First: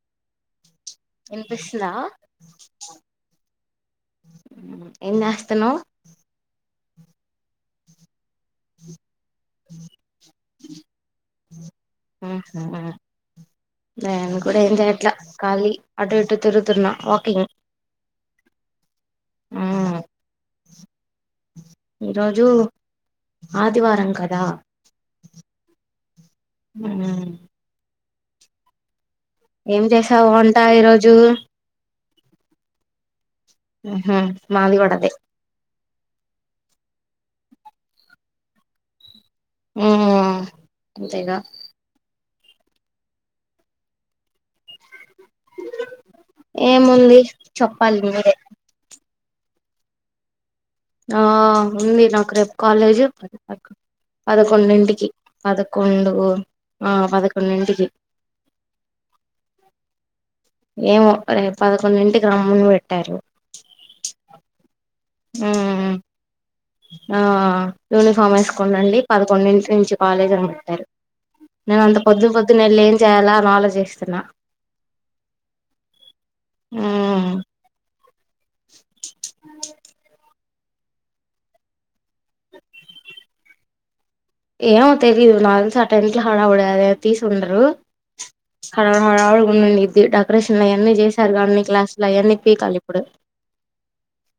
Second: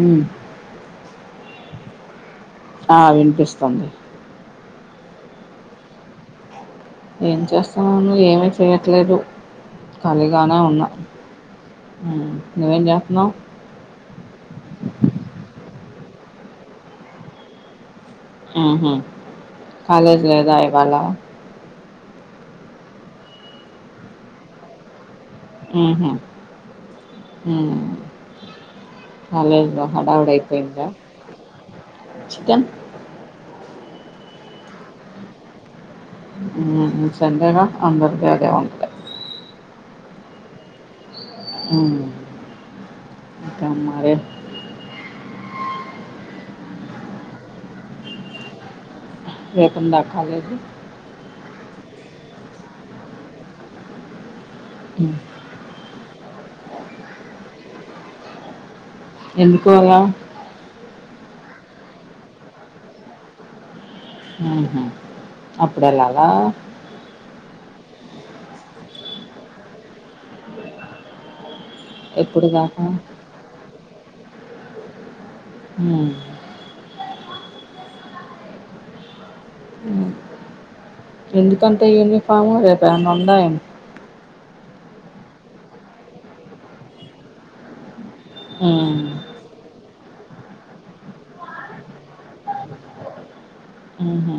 ఉమ్ ఇనిపిస్తుందా ఆ వినిపిస్తోంది ఎం చేస్తాన్నవ్ ఏం చేస్తున్నాను ఏమి చేయట్లేదు ఖాళీగానే ఉన్నా హు హ్మ్. ఉమ్ నువ్వేం జేత్తన్నావు? నేను కూడా ఏం చేయట్లా ఖాళీ అటు ఇటు తిరుగుతున్నా వాకింగ్. హు ఉమ్ కాలేజ్ లేదా ఇవాళ ఈరోజు ఆదివారం కదా ఉ హు ఉ కాలేజీ ఏం లో చేసావు హడావుడి వంట ఐపోయిందా ఈరోజు చికెన్ హు ఉమ్ మాది కూడా ఆదే ఉమ్ సండేగా అందరికీ అదే ఉంటది. ఉ అంతేగా ఉమ్ ఇంకా మరి. ఏముంది చెప్పాలి మీరే రేపు ఉందా కాలేజు ఆ ఉంది నాకు రేపు కాలేజ్ పదకొండింటికి హ్మ్. పదకొండు ఆ పదకొండింటికి ఎందుకూ అలా ఏమో రేపు పదకొండింటికి రమ్మని బేట్టారు. అప్పుడెలాగా ఆ యూనిఫామ్ ఏసుకొన్రండి, పదకొండింటినుంచి కాలేజీ అని బేట్టారు. నేను అంత పొద్దున్ ఎప్పుడు పొద్దున్నే ఎల్లి దాకా? ఏం చేయాలా అని ఆలోచిస్తున్నా హ్మ్ ఆ అ. ఎందుకంట యూనిఫాము రేపేమన్న ఉందా ఏమి? ఏమో తెలీదు నాకు దెల్సీ అటెంట్ల హడవుడది తీసుండరు హల్ హ్మ్. హడావుడి ఉన్నఇది డెకరేషన్ అయన్నీ జేశారుగ అన్ని క్లాస్ లో అయన్నీ పీకాలిప్పుడు హుహు.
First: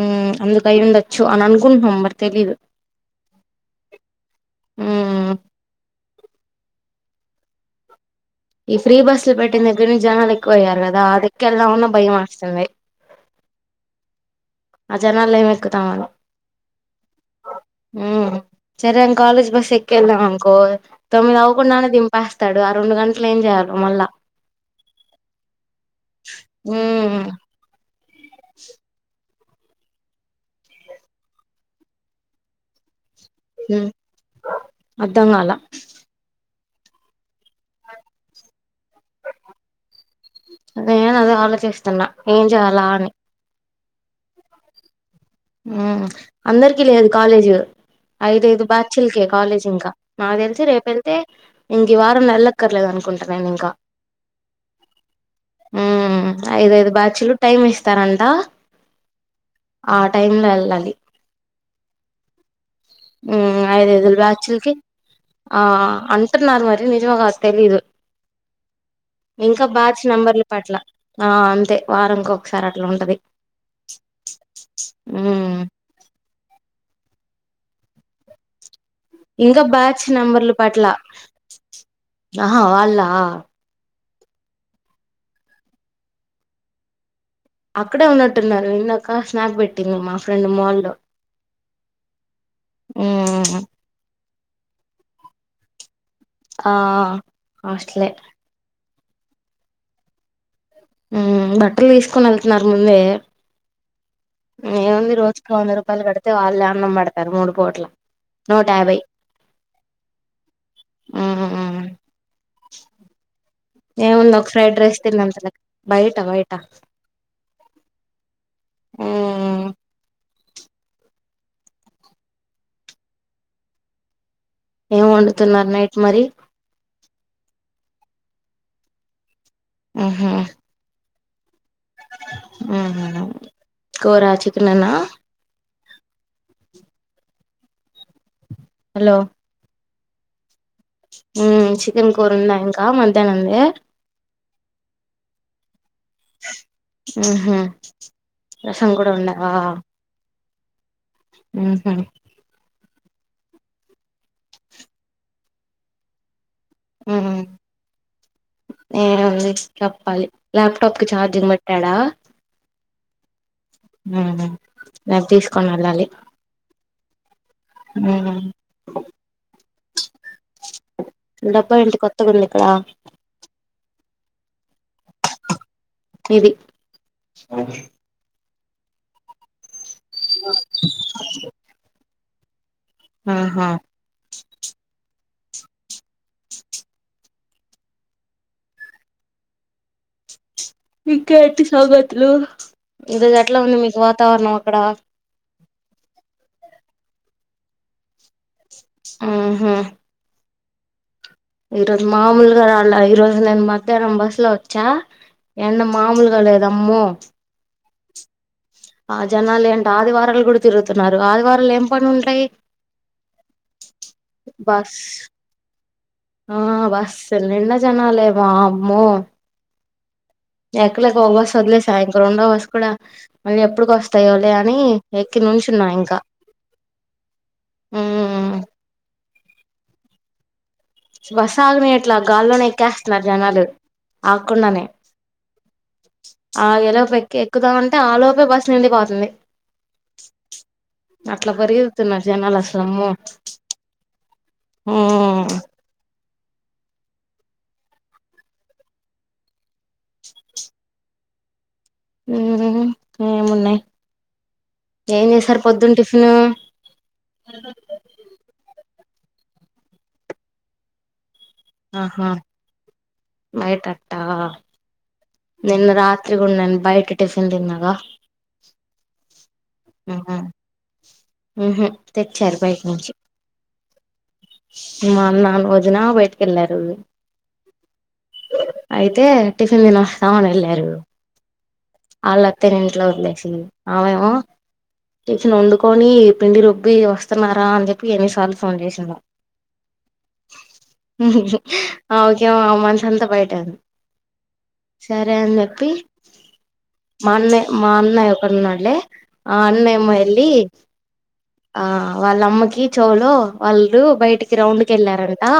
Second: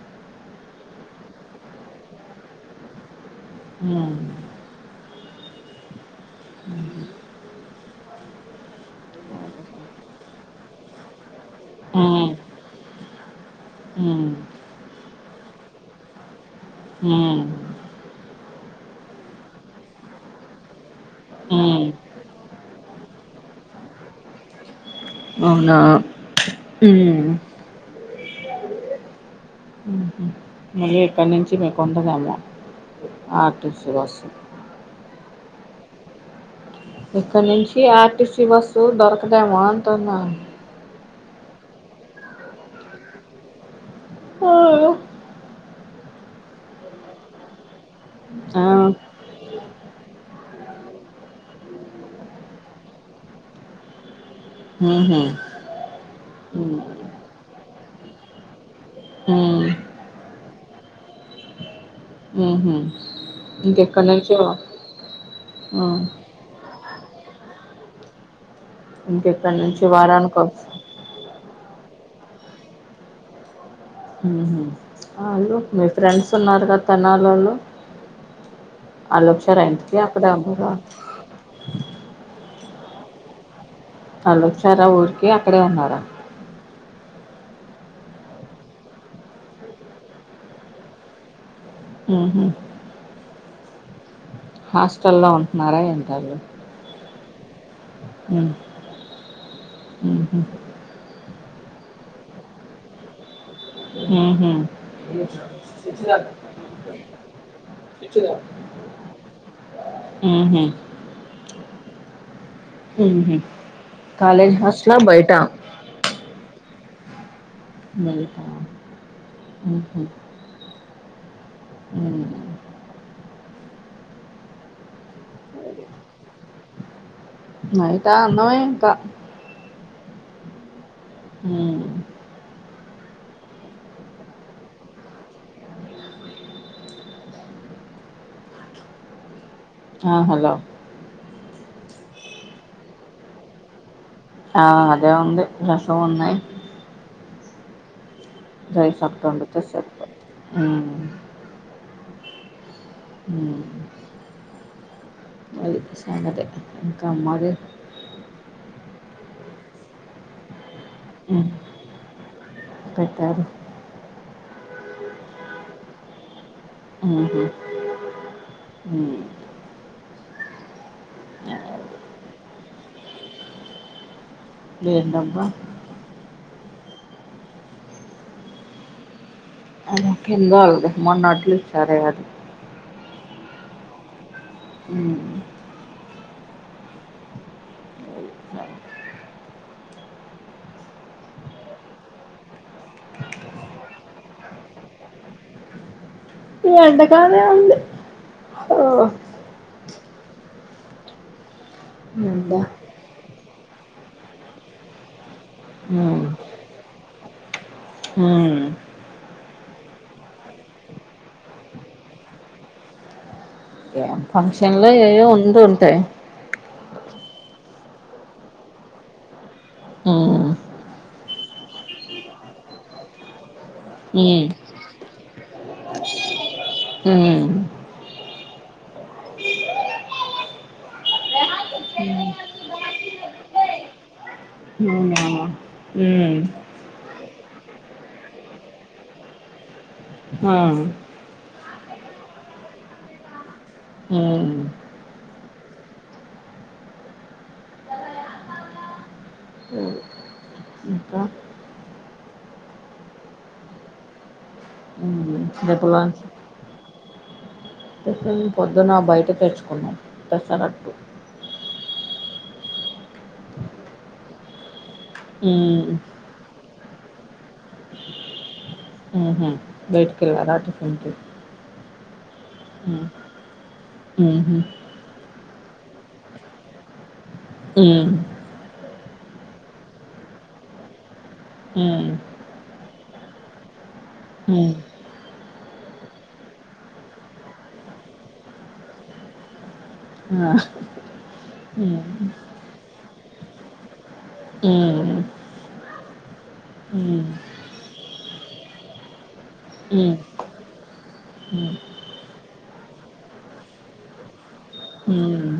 ఉమ్ అందుకయుండొచ్చు అననుకుంటున్నాం బట్ తెలీదు. హ్మ్ ఉమ్ ఉమ్ ఈ ఫ్రీ బస్సు పెట్టిన దగ్గర నుంచి జనాలు ఎక్కువయ్యారు గదా అదెక్కేళ్దామన్నా హ్మ్. భయమేస్తుంది. హ్మ్. ఆ జనాల్ల ఏం ఎక్కుతమని హ్మ్ ఉమ్ సరే అన్ కాలేజ్ బస్ ఎక్కేళ్ళామనుకో తొమ్మిది హ్మ్. అవ్వకుండానే దింపేస్తాడు ఆ రెండు గంటలు ఏం జేయాల్ మళ్ళ అవునా ఉమ్ హ్మ్. హుహు. మళ్ళీ ఇక్కడి నుంచి మీకు ఉండదేమో ఆర్ టీ సి బస్సు ర్థంకాలా ఇక్కడ్నుంచి ఆర్టీసీ బస్సు దొరకదేమో అంటున్నా. నేనదే ఆలోచిస్తున్నా ఏం జేయాలా అని. ఉమ్ అందరికి లేదు కాలేజ్ ఐదైదు బ్యాచిల్కే కాలేజ్ ఇంకా, నాక్ తెలిసి రేపేళ్తే ఇంగివారం ఎల్లక్కర్లేదను అనుకుంట నేనింకా ఉమ్ హు ఐదైదు బ్యాచులు టైం ఇస్తారంట టైమ్ ల వెళ్ళాలి ఉమ్ ఇంకెక్కడి ఐదైదుల్ నుంచి బ్యాచ్చుల్కి ఆ అంటున్నారు మరి నిజమో గాద్ త్తెలీదు ఇంకెక్కడి ఇంక నుంచి బ్యాచ్ వారానికి నంబర్ల ఒకసా కట్ల ఆ అంతే వారంకొకసారి అట్ల ఉంటది వాళ్ళు ఉమ్ మీ ఫ్రెండ్స్ ఉన్నారు గద తెనాలోళ్ళు ఆల్లొచ్చార ఇంకా ఇంటికి బ్యాచ్ అక్కడే ఉన్నారా? అహా వాళ్ళ వాల్లోచ్చారా ఊరికి అక్కడే ఉన్నార? అక్కడే ఉన్నట్టున్నారు ఇందాక స్నాప్ బెట్టింది మా ఫ్రెండ్ మాల్లో ఉమ్ హూ హాస్టల్ల్లో ఉంటున్నారా ఎంద్ ఆ హస్ట్లే ఉమ్ హు హ్ ఉమ్ బట్టలు తీసుకొని ఎళ్తున్నారు ముందే ఊహు ఏముంది రోజుకి వంద రూపాయలు కడితే వాళ్ళు అన్నం పడతారు మూడు పూట్ల నూట యాభై మ్మ్ హ్మ్ ఉమ్ మ్మ్ హ్మ్ ఏం ఉంది ఒక ఫ్రైడ్ రైస్ తిన్నాంత బయట బయట బయటా ఉమ్ మ్మ్ హ్మ్ ఏం వండుతున్నారు నైట్ మరి నైట్ ఆ అన్నమే ఇంకా హ్మ్ మ్మ్ మ్మ్ హ్మ్ కూర చికెన్ ఏనా హలో ఆ హలో మ్మ్ చికెన్ కూర ఉందా ఇంకా మధ్యాహ్నం దే ఆ అదే ఉంది రసం ఉన్నాయి మ్మ్ హ్మ్ రసం రైస్ కూడా ఒకటి ఉందా వండితే సరిపోది మ్మ్ మ్మ్ హ్మ్ మ్మ్ అది సంగతి ఇంకేం మరి ఎం ఉంది చెప్పాలి టప్ కి ఊ ఛార్జింగ్ పెట్టాడా పెట్టారు రేపు తీసుకొని వెళ్ళాలి మ్మ్ హ్మ్ మ్మ్ డబ్బా ఏంటి కొత్తగా ఉంది ఇక్కడ ఏం డబ్బ ఇది అద కింద వాళ్ళది మొన్న అట్లు ఇచ్చారే అది ఆహా హ్మ్. ఇంకేంటి సంగతులు ఈరోజు ఎట్లా ఉంది మీకు వాతావరణం అక్కడ ఈ ఎండ గానే ఉంది ఓ! మ్మ్ హ్మ్ ఈ రోజు ఎండ. మామూలుగా రాలా ఈరోజు నేను మధ్యాహ్నం బస్ లో వచ్చా ఎండా హ్మ్. మామూలుగా లేదు అమ్మో హ్మ్ ఆ జనాలు ఏంటి ఆదివారాలు కూడా తిరుగుతున్నారు ఆదివారాలు ఏం పనిలు ఉంటాయి ఫంక్షన్ లో బస్ ఏవో ఉండి ఉంటాయి ఆ బస్ నిండా జనాలే వామ్మో హ్మ్. ఎక్కలేక ఓ బస్ వదిలేసా ఇంకా రెండో బస్ కూడా మళ్ళీ ఎప్పుడికి హ్మ్. వస్తాయోలే అని ఎక్కి నుంచున్నా ఇంకా హ్మ్. మ్మ్ బస్ ఆగనియ్యట్ల గాల్లోనే ఎక్కేస్తున్నారు జనాలు ఆకుండానే అవునా? హ్మ్. ఆగేలోపు ఎక్ ఎక్కుదామంటే ఆ లోపే బస్సు నిండిపోతుంది ఆ అట్లా పరిగేతున్నారు జనాలు అసల అమ్మో హ్మ్. మ్మ్ సరే. ఇంకా? హ్మ్ ఏమున్నాయి ఏం హ్మ్. చేశారు రేపు పొద్దున్న లంచ్ టిఫిను టిఫిన్ పొద్దున బయట తెచ్చుకున్నాం పెసరట్టు ఆహా బయటట్టా నిన్న హ్మ్. రాత్రి గూడా నేను బయట టిఫిన్ తిన్నగా. హుహు. హ్మ్ హు బయటికెళ్లారా టిఫిన్‌కి? ఉహు తెచ్చారు బయట హ్మ్. నుంచి. హుహు. మా అన్నాను వదిన బయటకి వెళ్ళారు. హ్మ్ అయితే టిఫిన్ తినొస్తామని వెళ్ళారు. హ్మ్. అళ్ల అత్తని ఇంట్లో వదిలేసి ఆవెమో హ్మ్. టిఫిన్ వండుకొని పిండి రుబ్బి వస్తున్నారా అని చెప్పి ఎన్ని సార్లు ఫోన్ చేసిందో. ఆ హ్మ్. ఓకే అ మనిషి అంతా బయటె ఉంది. హ్మ్. సరే అని చెప్పి హ్మ్. మా అన్నె మా అన్నయ్య ఒకరున్నాడులే ఆ అన్న ఎమో హ్మ్. వెళ్ళి హ్మ్. ఆ వాళ్ళమ్మకి చెవులో వాళ్ళ బయటికి రౌండ్కి హ్మ్. వెళ్ళారంట హ్మ్.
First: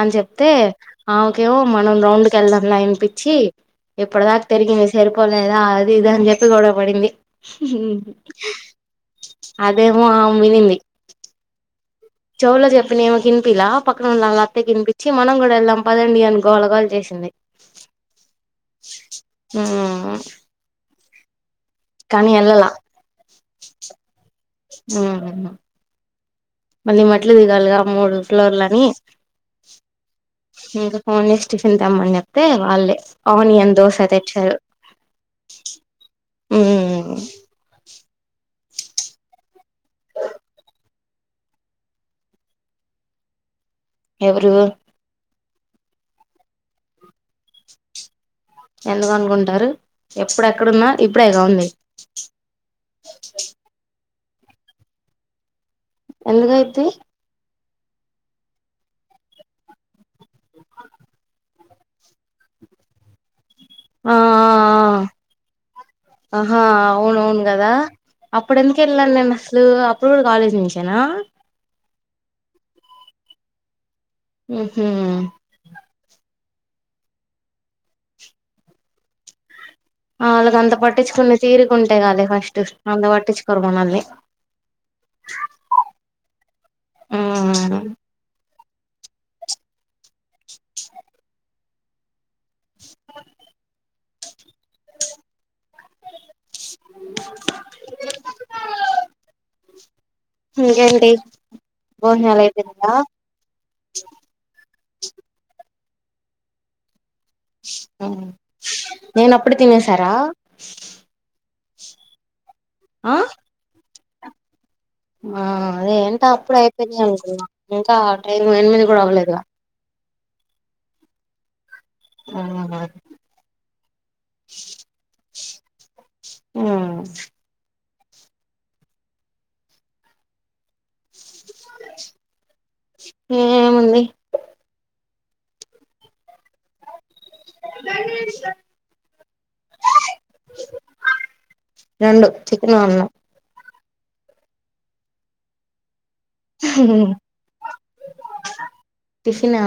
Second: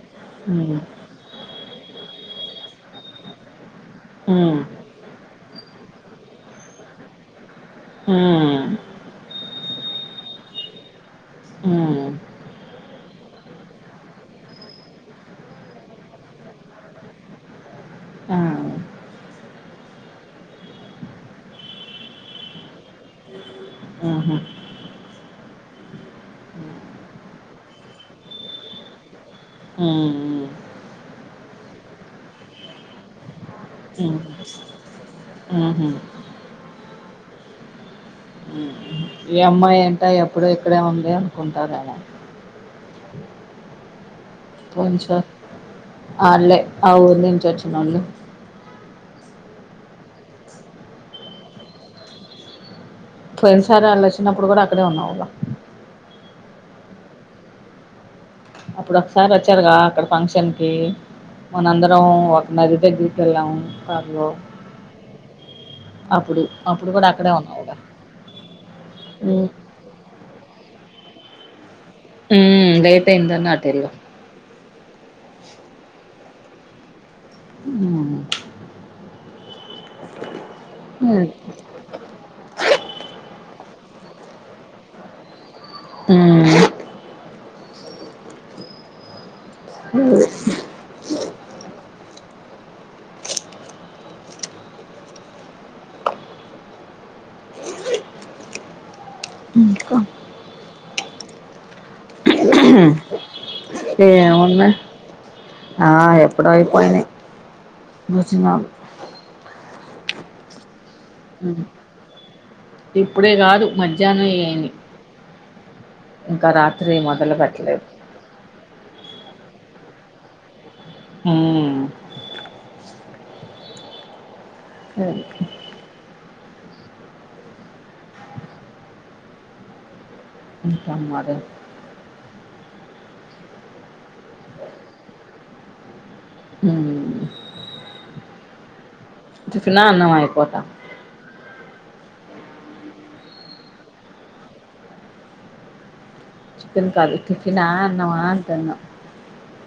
అని చెప్తే హ్మ్. ఆమోకేమో మనం రౌండ్ కి వెళ్దాం ల వినిపిచ్చి ఇప్పుటిదాకా హ్మ్. తిరిగింది సరిపోలేదా అది ఇది అని చెప్పి గొడవ పడింది. అదేమో ఆమె వినింది. హ్మ్. చేవులో చెప్పినయి ఈమెకి వినిపియ్యద పక్కన ఉన్న వల్ల అత్తకి వినిపించి మనం కూడా వెళ్దాం పదండి అని గోళ గోళ చేసింది. ఆ! ఆ కానీ వెళ్లలా ఆహా! హ్మ్ ఉ మళ్ళీ మట్లు దిగాలిగా మూడు ఫ్లోర్లని హ్మ్. ఇంకా ఫోన్ చేసి టిఫిన్ తెమ్మని చెప్తే వాళ్ళే ఆనియన్ దోశ తెచ్చారు. హ్మ్ హు ఉమ్ ఈ అమ్మాయి ఏంట ఎప్పుడు ఇక్కడే ఉంది అనుకుంటార ఆడ. ఎవరు కొంచెం ఆల్లె ఆ ఊరి నుంచి వచ్చినోళ్ళు. ఎందుకు అనుకుంటారు ఎప్పుడెక్కడున్నా ఇప్పుడే కా ఉంది. పోయినసారి వాళ్ళ వచ్చినప్పుడు కూడా అక్కడే ఉన్నావు గా. ఎందుకు అయిద్ది. అప్పుడు ఒకసారి వచ్చారుగా అక్కడ ఫంక్షన్ కి మనందరం ఒక నది దగ్గరికి వెళ్ళాము కార్ ఆ లో. ఆహా కూడా అవున అక్కడే అవును కదా ఉన్నావుగా అప్పుడు ఎందుకు వెళ్ళాను నేను ఉమ్, అసలు అప్పుడు కూడా కాలేజ్ నుంచేనా హ్మ్ లేట్ అయ్యిందని అటెల్లా హ్మ్ హూ ఉమ్, ఆళ్లకు అంత పట్టిచ్ కునే తీరిక్ ఉం వెళ్ళాలి ఫస్ట్ మళ్ళ పట్టిచ్ కోరు మనల్ని. ఉమ్, ఆ ఇంకేంటి భోజనాలు అపోయినయా. ఏముంది ఆ ఎప్పుడో ఆయిపోయినయ్ అవును ఏంట్ అప్పుడే తినేశారా. ఆ ఇప్పుడే కాదు మధ్యాహ్నం అయినయ్. ఆ అదేంట అప్పుడే అయిపోయినా మొదలు అనుకునా పెట్టలేదు ఇంకా టైం ఎనిమిది కూడా అవ్వలేదుగా హ్మ్ అవునా సరే. హ్మ్ ఇంకా మరి ఏముంది ఉమ్, అష టిఫెన్నా అన్నం ఈ పూట రెండు చికెన్ అన్నం. చికెన్ కాదు టిఫినా అన్నమా అంటున్నా ఫినా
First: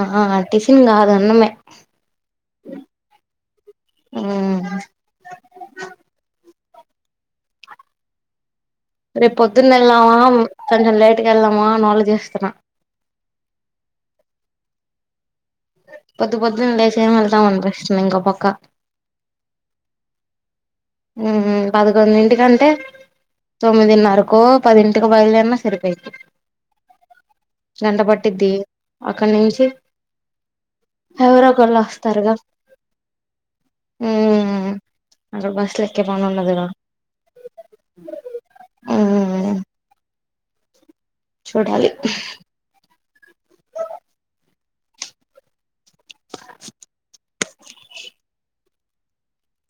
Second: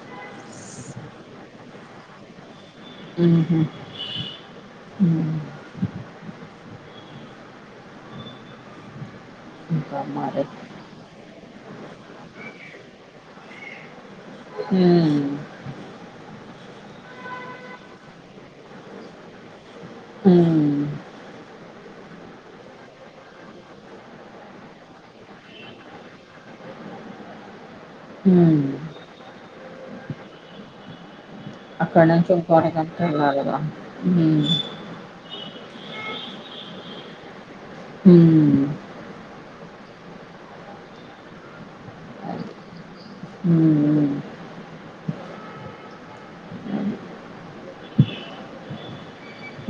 టిఫిన్ కాదు అన్నమే. హ్మ్ హూ హు రేప్ పొద్దున్నలా ఇంకా మరి కొంచం లేట్ వెళ్ళమా న ఆలోచిస్తున్న. హ్మ్. పొద్దు పొద్దున్నే లేసి ఏమెళ్తాం అనిపిస్తుంది ఇంకొ పక్క. హ్మ్. హ్మ్ పదుకొండింటి కంటే తొమ్మిదిన్నరకొ పదింటికొ బయలుదేరిన సరిపోయిద్ది గంట పట్టిద్ది హ్మ్. అక్కడి నుంచి ఎవరొ కలు అక్కడి నుంచి వస్తారుగా ఇంకో అరగంటెళ్ళాలిగా. హ్మ్ అక్కడ్ బస్ క్కే పనుండదుగా హ్మ్ చూడాలి అది. హ్మ్. హ్మ్.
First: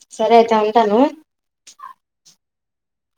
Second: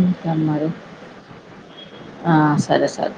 ఇంకా సరే అయితే మరి. ఉంటాను ఆ సరే సర్